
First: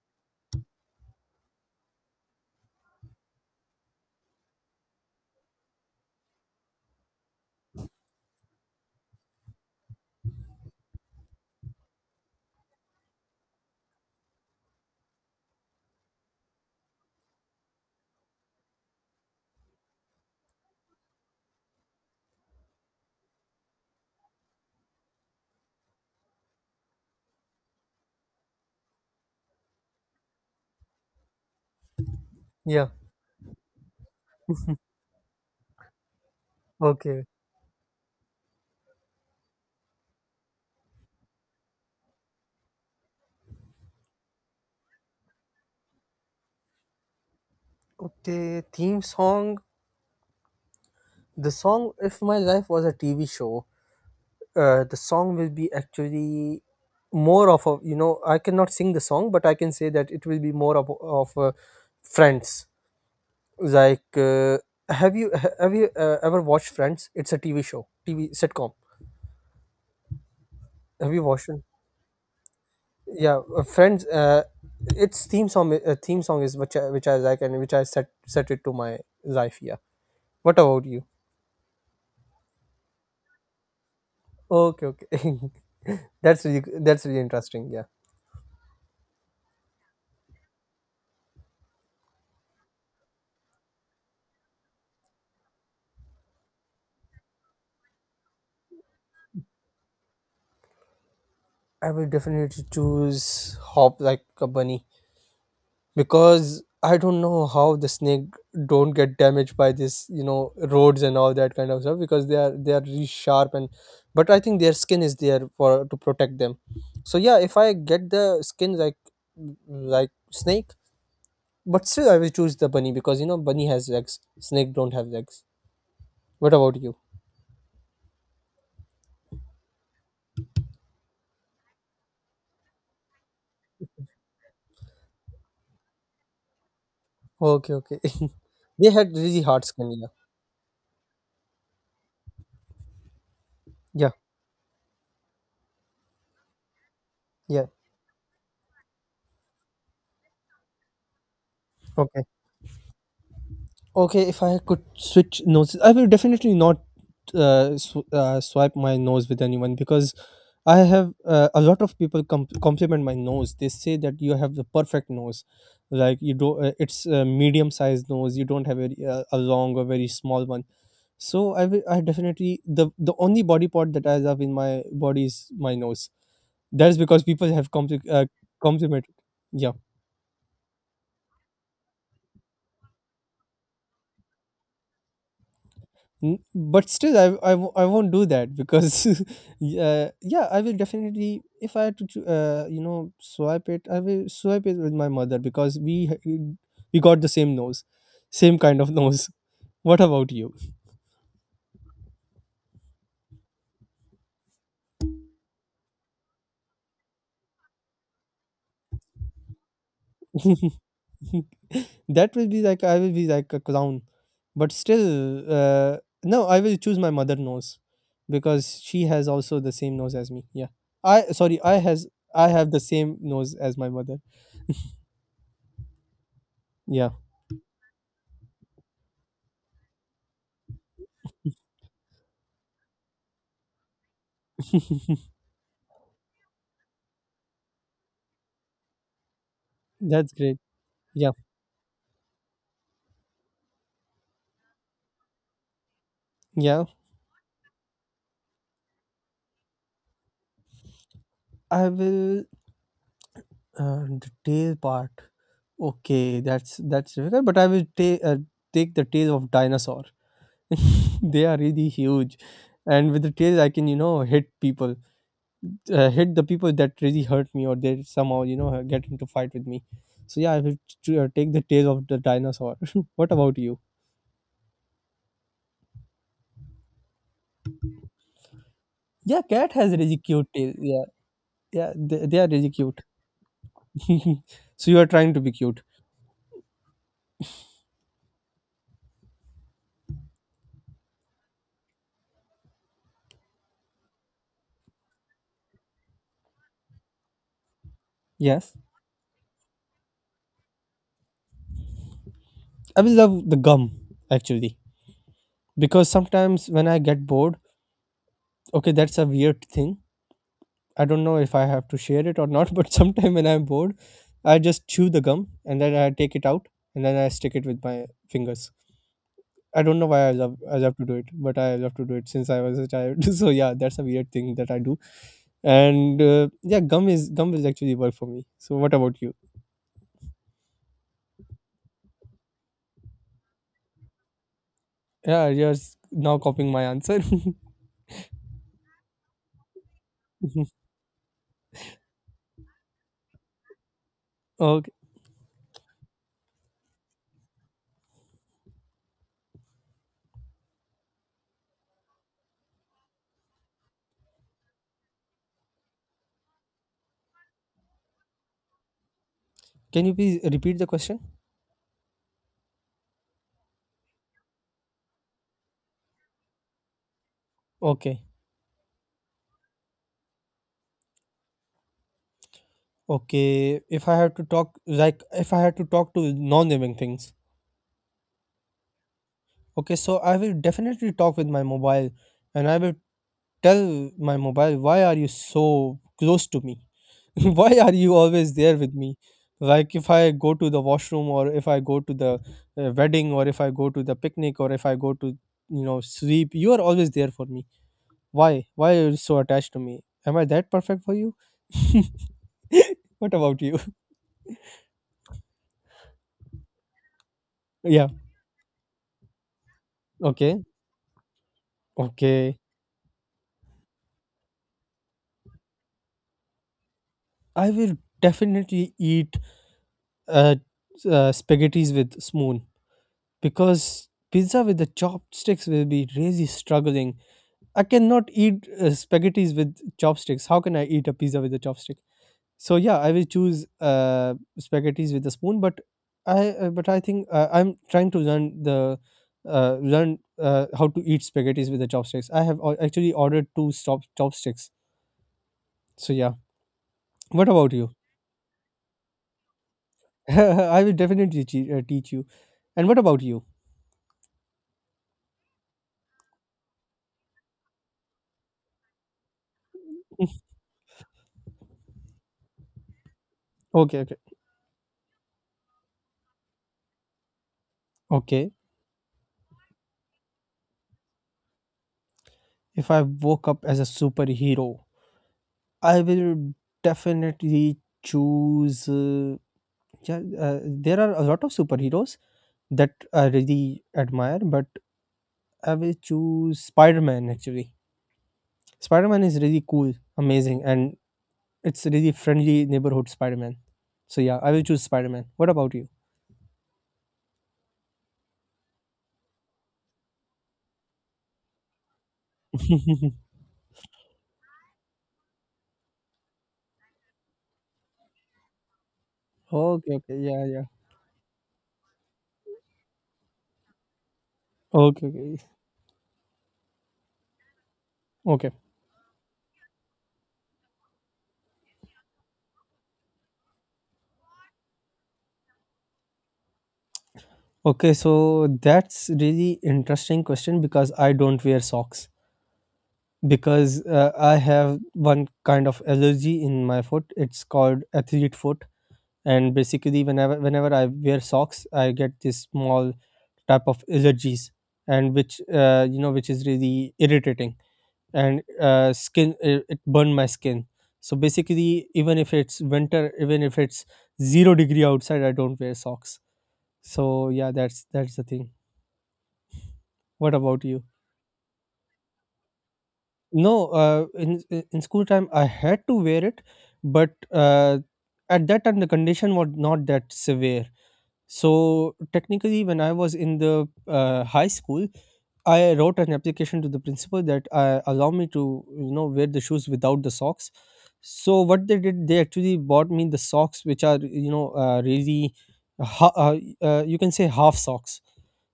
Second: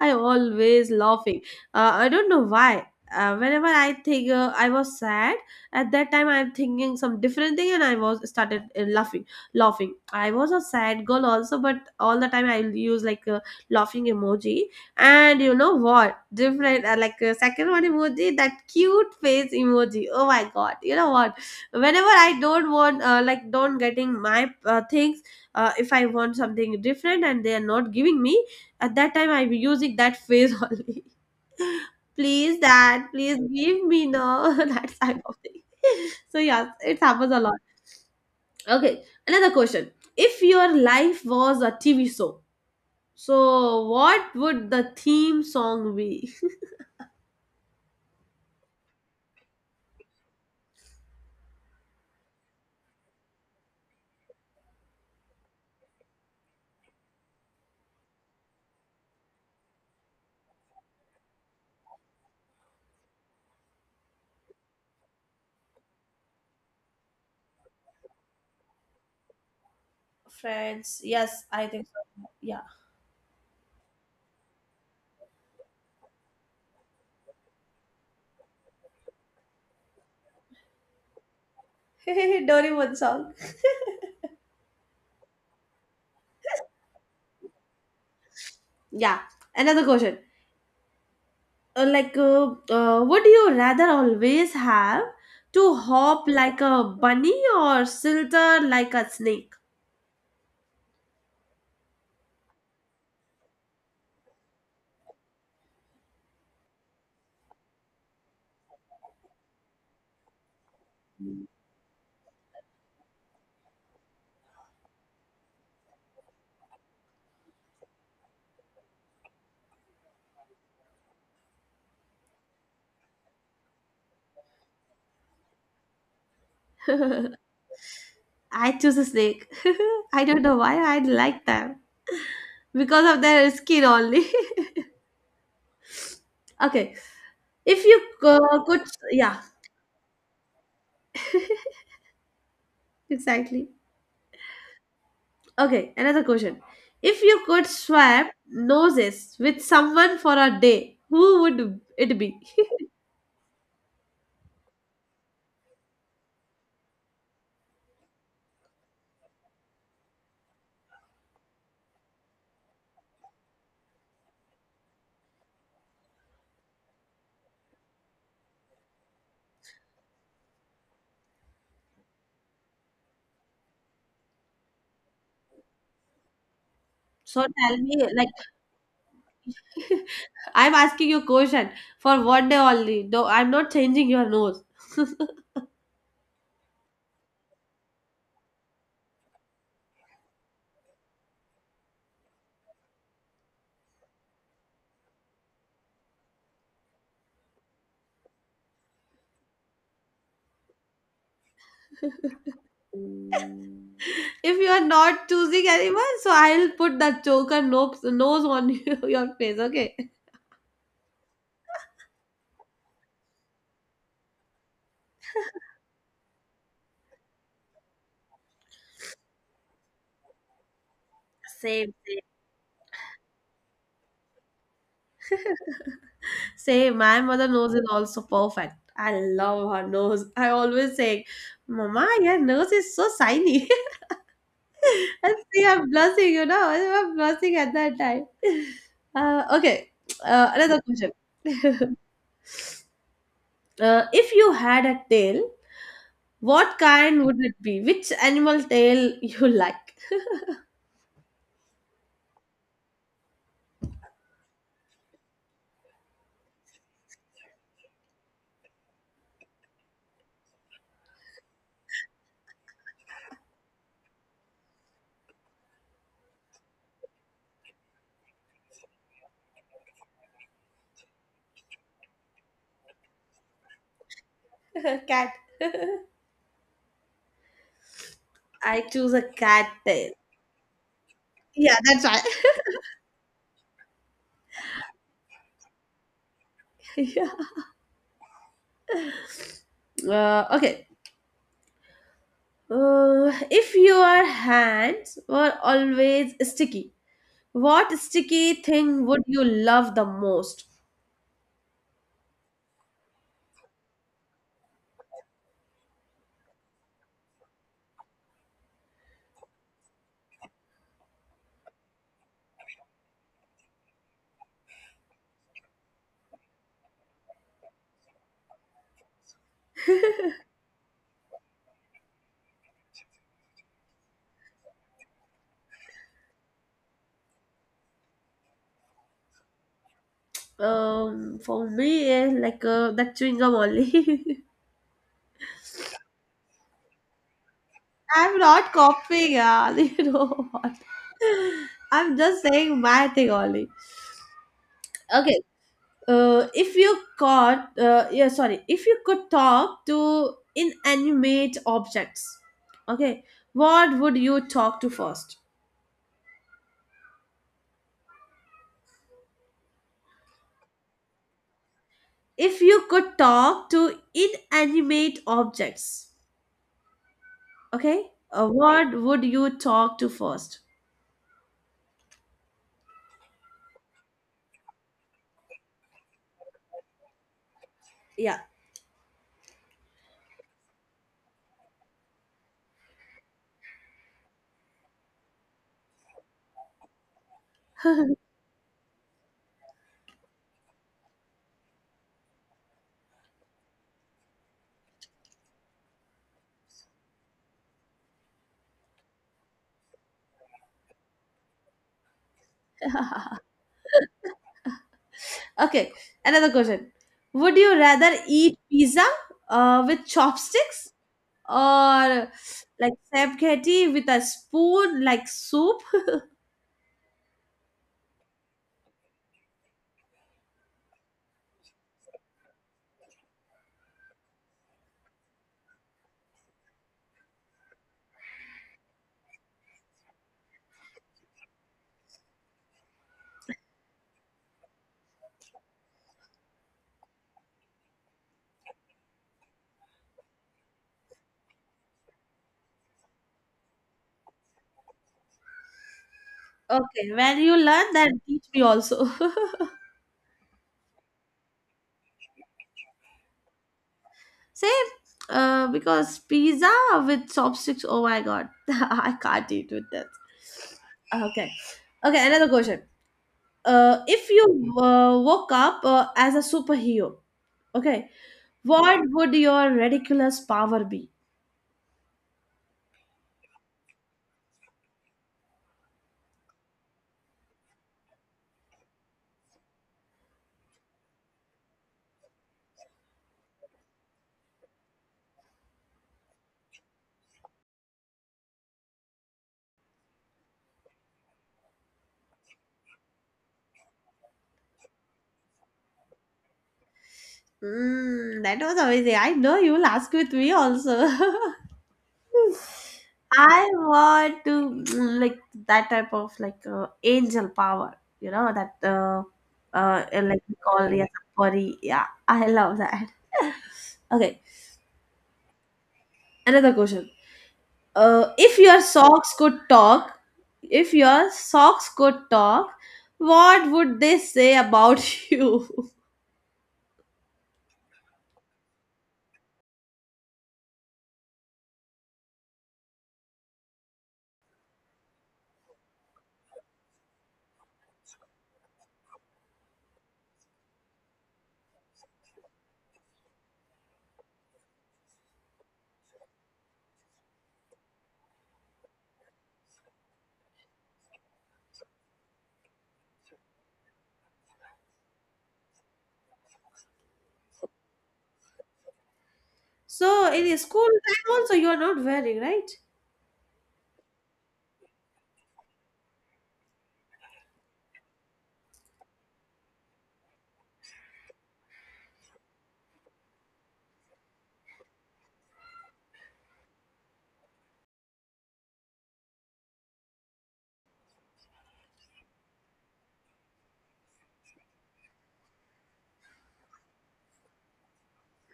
[SPEAKER 1] I'm always laughing. I don't know why. Whenever I think I was sad, at that time I'm thinking some different thing, and I was started laughing, laughing. I was a sad girl also, but all the time I use like a laughing emoji. And you know what? Different, like second one emoji, that cute face emoji. Oh my god! You know what? Whenever I don't want, like, don't getting my things, if I want something different and they are not giving me, at that time I'm using that face only. Please,
[SPEAKER 2] Yeah.
[SPEAKER 1] dad, please give me no that type of thing. So yes, it
[SPEAKER 2] Okay.
[SPEAKER 1] happens a lot. Okay, another question. If your life was a TV show, so, what would the theme song be?
[SPEAKER 2] Okay. Theme song. The song, if my life was a TV show, the song will be actually more of a, you know, I cannot sing the song, but I can say that it will be more of Friends. Like, have you have you ever watched Friends? It's a TV show, TV sitcom.
[SPEAKER 1] Friends,
[SPEAKER 2] Have you
[SPEAKER 1] yes,
[SPEAKER 2] watched it?
[SPEAKER 1] I think so. Yeah.
[SPEAKER 2] Yeah, Friends. Its theme song is which which I like and which I set it to my life. Yeah. What about you?
[SPEAKER 1] Doraemon song.
[SPEAKER 2] Okay, okay. That's really, that's really interesting. Yeah,
[SPEAKER 1] Yeah, another question. Like, would you rather always have to hop like a bunny or slither like a snake?
[SPEAKER 2] I will definitely choose hop like a bunny because I don't know how the snake don't get damaged by this, you know, roads and all that kind of stuff because they are really sharp. And but I think their skin is there for to protect them. So yeah, if I get the skin like snake, but still I will choose the bunny because you know bunny has legs, snake don't have legs. What about you?
[SPEAKER 1] I choose a snake. I don't know why I like them because of their skin only. Okay,
[SPEAKER 2] Okay,
[SPEAKER 1] if
[SPEAKER 2] okay.
[SPEAKER 1] you could,
[SPEAKER 2] They had
[SPEAKER 1] yeah,
[SPEAKER 2] really hard skin. Yeah.
[SPEAKER 1] exactly.
[SPEAKER 2] Yeah,
[SPEAKER 1] Okay, another question. If you could
[SPEAKER 2] yeah.
[SPEAKER 1] swap noses with someone for a day, who would it
[SPEAKER 2] Okay,
[SPEAKER 1] be?
[SPEAKER 2] okay. If I could switch noses, I will definitely not swipe my nose with anyone because I have a lot of people compliment my nose. They say that you have the perfect nose, like you do. It's a medium-sized nose. You don't have a long or very small one. So I will. I definitely, the only body part that I have in my body is my nose. That is because
[SPEAKER 1] So
[SPEAKER 2] people have
[SPEAKER 1] tell me, like,
[SPEAKER 2] complimented. Yeah.
[SPEAKER 1] I'm asking you question for one day only. No, I'm not changing your nose.
[SPEAKER 2] But still I won't do that because yeah, I will definitely, if I had to you know, swipe it, I will swipe it with my mother because we got the same nose, same kind of nose. What about you?
[SPEAKER 1] If you are not choosing anyone, so I'll put the choker nose on you, your face. Okay.
[SPEAKER 2] That will be like, I will be like a clown, but still no, I will choose my mother nose because she has also the same nose as me, yeah. I sorry I
[SPEAKER 1] Same,
[SPEAKER 2] has
[SPEAKER 1] same.
[SPEAKER 2] I have the same nose as my mother.
[SPEAKER 1] Same.
[SPEAKER 2] Yeah.
[SPEAKER 1] My mother nose is also perfect. I love her nose. I always say, Mama, your nose is so shiny. I see, I'm blushing, I'm blushing at that time. Uh, okay,
[SPEAKER 2] That's great.
[SPEAKER 1] another question.
[SPEAKER 2] Yeah,
[SPEAKER 1] If you had a tail, what
[SPEAKER 2] yeah.
[SPEAKER 1] kind would it be? Which animal tail you like?
[SPEAKER 2] I will the tail part. Okay, that's difficult, but I will take the tail of dinosaur. They are really huge, and with the tail, I can you know hit people, hit the people that really hurt me, or they somehow you know get into fight with me. So yeah, I will take the tail of the dinosaur. What about you?
[SPEAKER 1] Cat. I choose a
[SPEAKER 2] Yeah,
[SPEAKER 1] cat
[SPEAKER 2] cat has
[SPEAKER 1] tail.
[SPEAKER 2] really cute tail. Yeah,
[SPEAKER 1] Yeah,
[SPEAKER 2] yeah,
[SPEAKER 1] that's right.
[SPEAKER 2] they are really cute. So you are trying to be cute.
[SPEAKER 1] Yeah. Okay. If your hands were always sticky, what sticky
[SPEAKER 2] Yes,
[SPEAKER 1] thing would you love the most?
[SPEAKER 2] I will love the gum actually. Because sometimes when I get bored, okay, that's a weird thing. I don't know if I have to share it or not. But sometimes when I'm bored, I just chew the gum and then I take it out and then I stick it with my fingers. I don't know why I love to do it, but I love to do it since I was a child. So yeah, that's a weird thing that I do. And yeah, gum is actually work for me. So what about you?
[SPEAKER 1] For me, that chewing gum only.
[SPEAKER 2] Yeah, now copying my answer.
[SPEAKER 1] I'm not copying, yeah. You know what? I'm just saying my thing only.
[SPEAKER 2] Okay.
[SPEAKER 1] Okay. Uh, if you could talk to inanimate objects, okay, what would you talk to first?
[SPEAKER 2] Can you please repeat the question?
[SPEAKER 1] If you could talk to inanimate objects, okay,
[SPEAKER 2] Okay.
[SPEAKER 1] what would you talk to first?
[SPEAKER 2] Okay, if I have to talk, like, if I had to talk to non-living things,
[SPEAKER 1] Yeah.
[SPEAKER 2] okay, so I will definitely talk with my mobile, and I will tell my mobile, why are you so close to me? Why are you always there with me? Like, if I go to the washroom, or if I go to the wedding, or if I go to the picnic, or if I go to, you know, sleep, you are always there for me. Why? Why are you so attached to me? Am I that perfect for you? What about you?
[SPEAKER 1] Okay, another question. Would you
[SPEAKER 2] Yeah,
[SPEAKER 1] rather eat pizza with
[SPEAKER 2] okay,
[SPEAKER 1] chopsticks or
[SPEAKER 2] okay.
[SPEAKER 1] like spaghetti with a spoon, like soup?
[SPEAKER 2] I will definitely eat uh, spaghettis with spoon because pizza with the chopsticks will be really struggling. I cannot eat spaghettis with chopsticks. How can I eat a pizza with a chopstick? So yeah, I will choose spaghettis with a spoon. But I think I'm trying to learn the learn how to eat spaghettis with the chopsticks. I have actually ordered two chopsticks. So yeah,
[SPEAKER 1] Okay, when
[SPEAKER 2] what
[SPEAKER 1] you
[SPEAKER 2] about
[SPEAKER 1] learn
[SPEAKER 2] you?
[SPEAKER 1] that, teach me also.
[SPEAKER 2] I will definitely teach you. And what about you?
[SPEAKER 1] Same, because pizza with chopsticks, oh my god, I can't eat with that. Okay, okay, another question.
[SPEAKER 2] Okay,
[SPEAKER 1] Uh,
[SPEAKER 2] okay,
[SPEAKER 1] if you uh, woke up as a superhero, okay,
[SPEAKER 2] okay.
[SPEAKER 1] what would your ridiculous power be?
[SPEAKER 2] If I woke up as a superhero, I will definitely choose. Yeah, there are a lot of superheroes that I really admire, but I will choose Spider Man actually. Spider Man is really cool, amazing, and it's really friendly neighborhood Spider Man. So yeah, I will choose Spider Man. What about you?
[SPEAKER 1] Mm, that was amazing. I know you'll ask with me also. I want to mm, like that type of like angel power, you know, that
[SPEAKER 2] Okay, okay,
[SPEAKER 1] like
[SPEAKER 2] yeah,
[SPEAKER 1] we
[SPEAKER 2] yeah.
[SPEAKER 1] call yes, body. Yeah, I love that. Okay,
[SPEAKER 2] Okay, okay,
[SPEAKER 1] another question.
[SPEAKER 2] okay.
[SPEAKER 1] If your socks could talk, if your socks could talk, what would they say about you?
[SPEAKER 2] Okay, so that's really interesting question because I don't wear socks because I have one kind of allergy in my foot. It's called athlete foot, and basically, whenever I wear socks, I get this small type of allergies, and which you know, which is really irritating, and skin, it burned my skin. So basically, even if it's winter, even if it's zero degree outside, I don't wear socks. So yeah, that's the thing.
[SPEAKER 1] So
[SPEAKER 2] What
[SPEAKER 1] in your
[SPEAKER 2] about you?
[SPEAKER 1] school time also you are not wearing, right?
[SPEAKER 2] No, in school time I had to wear it, but at that time the condition was not that severe. So technically, when I was in the high school, I wrote an application to the principal that allow me to wear the shoes without the socks. So what they did, they actually bought me the socks, which are really, ha- uh, you can say half socks.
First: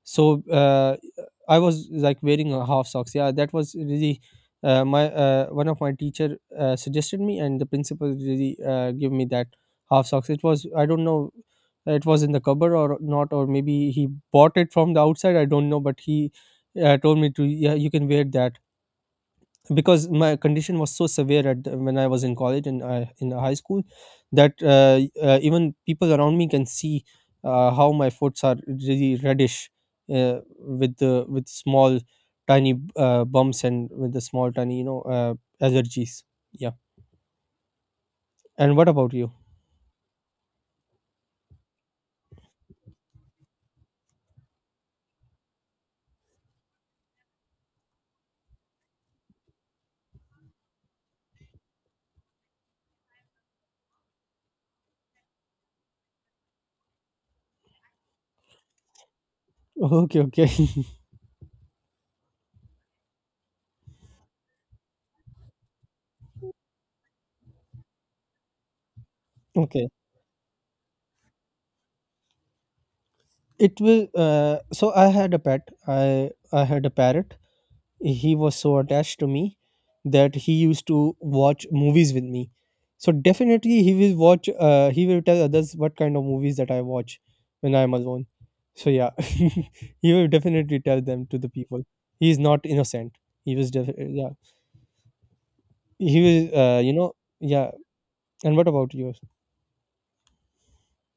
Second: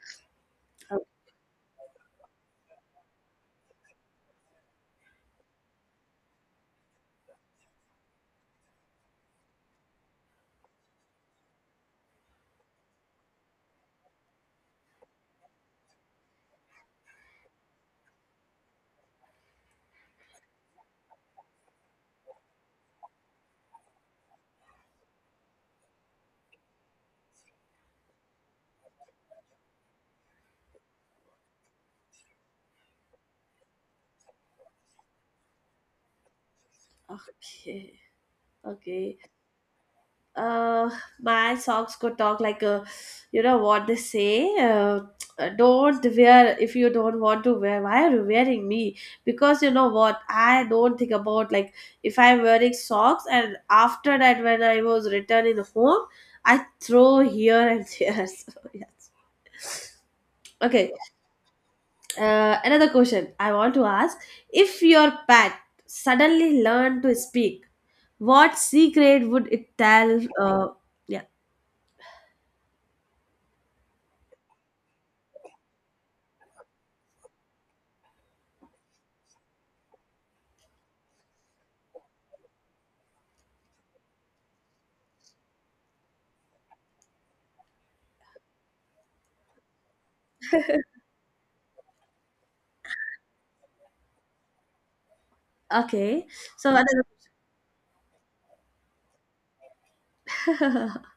[SPEAKER 2] So uh,
[SPEAKER 1] Oh,
[SPEAKER 2] I was like wearing a half socks. Yeah, that was really my one of my teacher suggested me, and the principal really gave me that half socks. It was, I don't know, it was in the cupboard or not, or maybe he bought it from the outside, I don't know, but he told me to, yeah, you can wear that because my condition was so severe at when I was in college and in the high school that even people around me can see how my foots are really reddish, uh, with the with small tiny bumps and with the small tiny allergies, yeah.
[SPEAKER 1] okay.
[SPEAKER 2] And what about
[SPEAKER 1] Okay.
[SPEAKER 2] you?
[SPEAKER 1] Uh, my songs could talk like you know what they say. Don't wear if you don't want to wear. Why are you wearing me? Because you know what? I don't think about like if I'm wearing socks and after that when I was returning home, I throw here and there. So yes.
[SPEAKER 2] Okay, okay.
[SPEAKER 1] Okay. Another question I want to ask: if your pet suddenly learned to speak, what secret would it
[SPEAKER 2] Okay.
[SPEAKER 1] tell? Yeah.
[SPEAKER 2] It will. So I had a pet. I had a parrot. He was so attached to me that he used to watch movies with me. So definitely he will watch. He will tell others what kind of movies that I watch when I am alone. So yeah, he will definitely tell them to the people. He is not innocent. He was yeah. He
[SPEAKER 1] Okay,
[SPEAKER 2] was
[SPEAKER 1] so what is
[SPEAKER 2] yeah. And what about you?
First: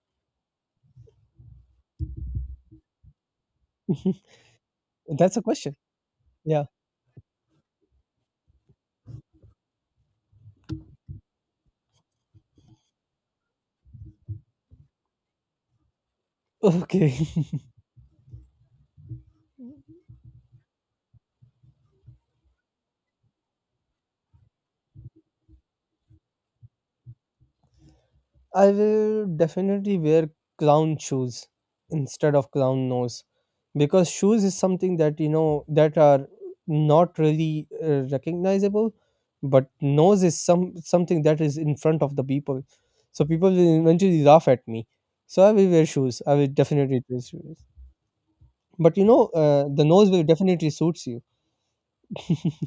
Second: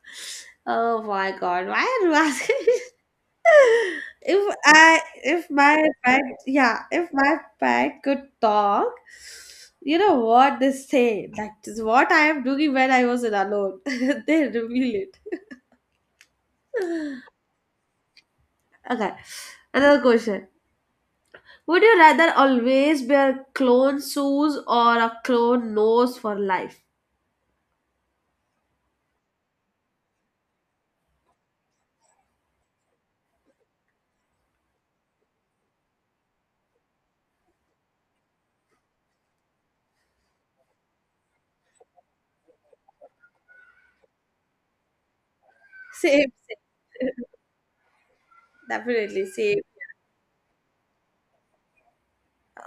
[SPEAKER 1] oh my God, why are you asking?
[SPEAKER 2] That's a
[SPEAKER 1] If
[SPEAKER 2] question.
[SPEAKER 1] my pet,
[SPEAKER 2] Yeah.
[SPEAKER 1] yeah, if my pet could talk, you know what they say? That is what I am doing when I was alone. They reveal it.
[SPEAKER 2] Okay.
[SPEAKER 1] Okay, another question. Would you rather always wear clone shoes or a clone nose for life?
[SPEAKER 2] I will definitely wear clown shoes instead of clown nose, because shoes is something that you know that are not really recognizable, but nose is something that is in front of the people, so people will eventually laugh at me, so I will wear shoes.
[SPEAKER 1] Same,
[SPEAKER 2] I will definitely wear
[SPEAKER 1] same.
[SPEAKER 2] shoes, but you
[SPEAKER 1] Definitely
[SPEAKER 2] know
[SPEAKER 1] same.
[SPEAKER 2] the nose will definitely suits you.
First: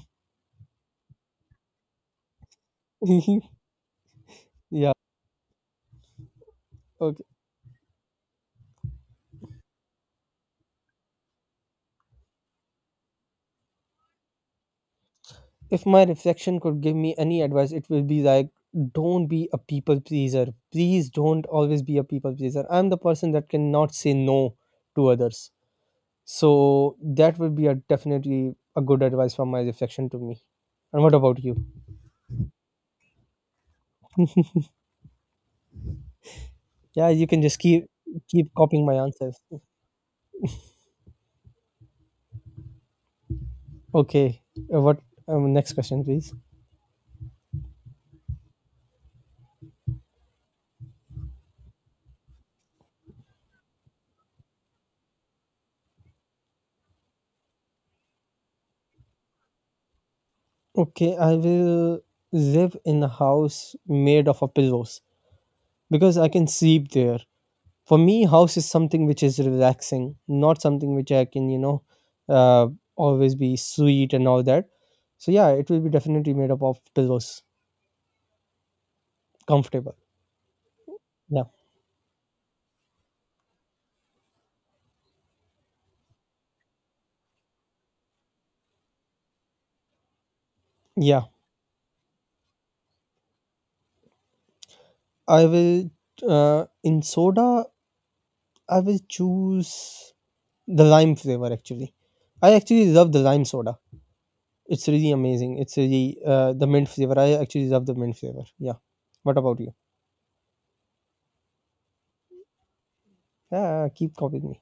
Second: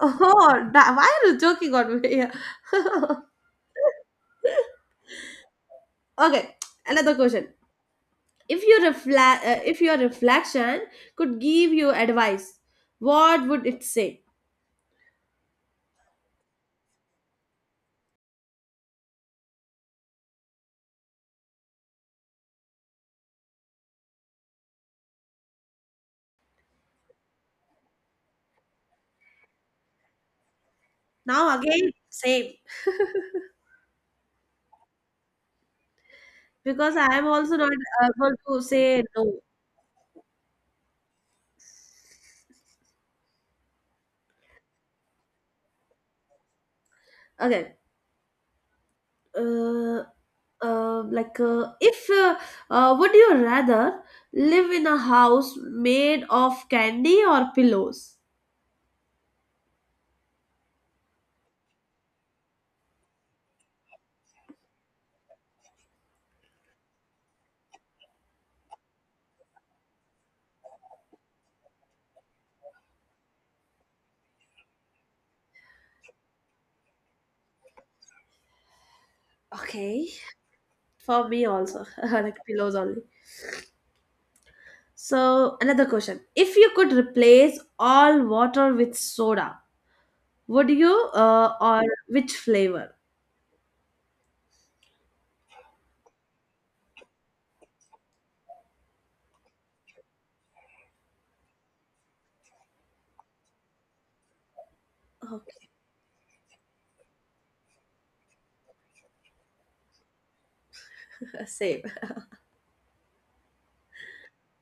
[SPEAKER 1] Oh, that, why are you joking on me?
[SPEAKER 2] Yeah,
[SPEAKER 1] Okay, another
[SPEAKER 2] okay.
[SPEAKER 1] question. If your reflection could give you advice, what would it say?
[SPEAKER 2] If my reflection could give me any advice, it will be like, don't be a people pleaser. Please don't always be a people pleaser. I'm the person that cannot say no to others. So that would be a definitely a good advice from my reflection to me. And what about
[SPEAKER 1] Now
[SPEAKER 2] you?
[SPEAKER 1] again, same because
[SPEAKER 2] Yeah,
[SPEAKER 1] I am
[SPEAKER 2] you can
[SPEAKER 1] also
[SPEAKER 2] just
[SPEAKER 1] not
[SPEAKER 2] keep
[SPEAKER 1] able
[SPEAKER 2] keep
[SPEAKER 1] to
[SPEAKER 2] copying my
[SPEAKER 1] say
[SPEAKER 2] answers.
[SPEAKER 1] no.
[SPEAKER 2] Okay, what next question, please?
[SPEAKER 1] Okay, uh, like if would you rather live in a house made of candy or pillows?
[SPEAKER 2] Okay, I will live in a house made of a pillows because I can sleep there. For me house is something which is relaxing, not something which I can, you know, uh, always be sweet and all that. So yeah, it will be definitely made up of pillows, comfortable.
[SPEAKER 1] Okay, for
[SPEAKER 2] Yeah,
[SPEAKER 1] me also like pillows only. So, another question. If you could replace all water with soda, would you
[SPEAKER 2] yeah,
[SPEAKER 1] or which flavor?
[SPEAKER 2] I will, uh, in soda I will choose the lime flavor. Actually, I actually love the lime soda. It's really amazing,
[SPEAKER 1] Okay,
[SPEAKER 2] it's really, the mint flavor, I actually love the mint flavor. Yeah, what about you?
[SPEAKER 1] same.
[SPEAKER 2] Yeah, keep copying me.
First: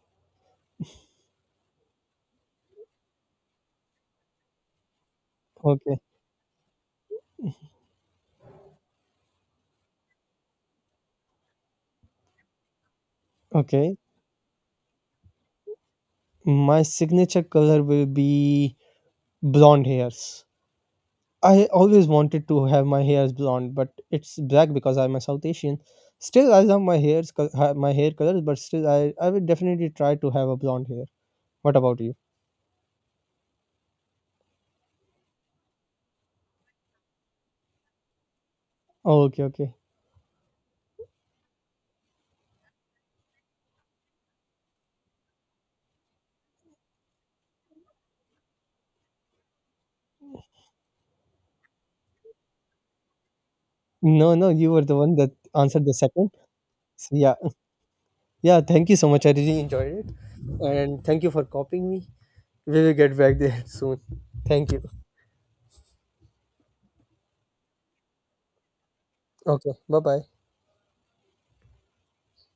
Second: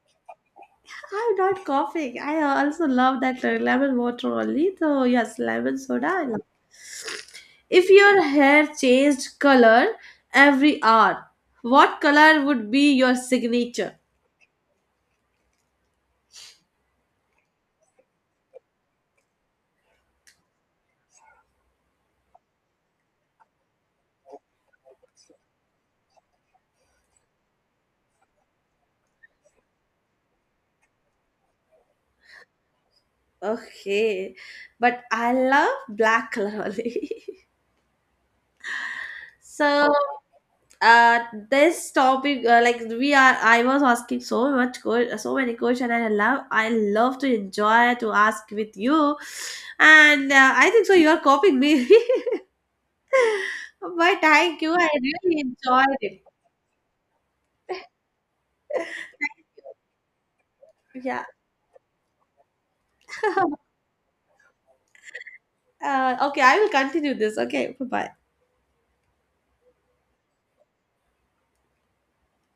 [SPEAKER 1] I'm not coughing. I also love that lemon water only. So, yes, lemon
[SPEAKER 2] Okay,
[SPEAKER 1] soda. I love. If your hair changed color every hour, what color would be your
[SPEAKER 2] okay,
[SPEAKER 1] signature?
[SPEAKER 2] my signature color will be blonde hairs. I always wanted to have my hairs blonde, but it's black because I'm a South Asian. Still, I love my hairs, my hair colors, but still, I would definitely try to have a blonde hair. What about you?
[SPEAKER 1] Okay, but I love black color only.
[SPEAKER 2] Oh, okay, okay.
[SPEAKER 1] So, uh this topic, like we are I was asking so much so many questions, and I love, to enjoy to ask with you. And I think so you are copying me. But
[SPEAKER 2] No, no,
[SPEAKER 1] thank you,
[SPEAKER 2] you were
[SPEAKER 1] I
[SPEAKER 2] the one that
[SPEAKER 1] really
[SPEAKER 2] answered the
[SPEAKER 1] enjoyed it.
[SPEAKER 2] second. So, yeah, yeah. Thank you so much. I really enjoyed it, and thank
[SPEAKER 1] Yeah.
[SPEAKER 2] you for copying me. We will get back there soon. Thank you.
[SPEAKER 1] Okay, I will continue this. Okay, bye bye.
[SPEAKER 2] Okay. Bye bye.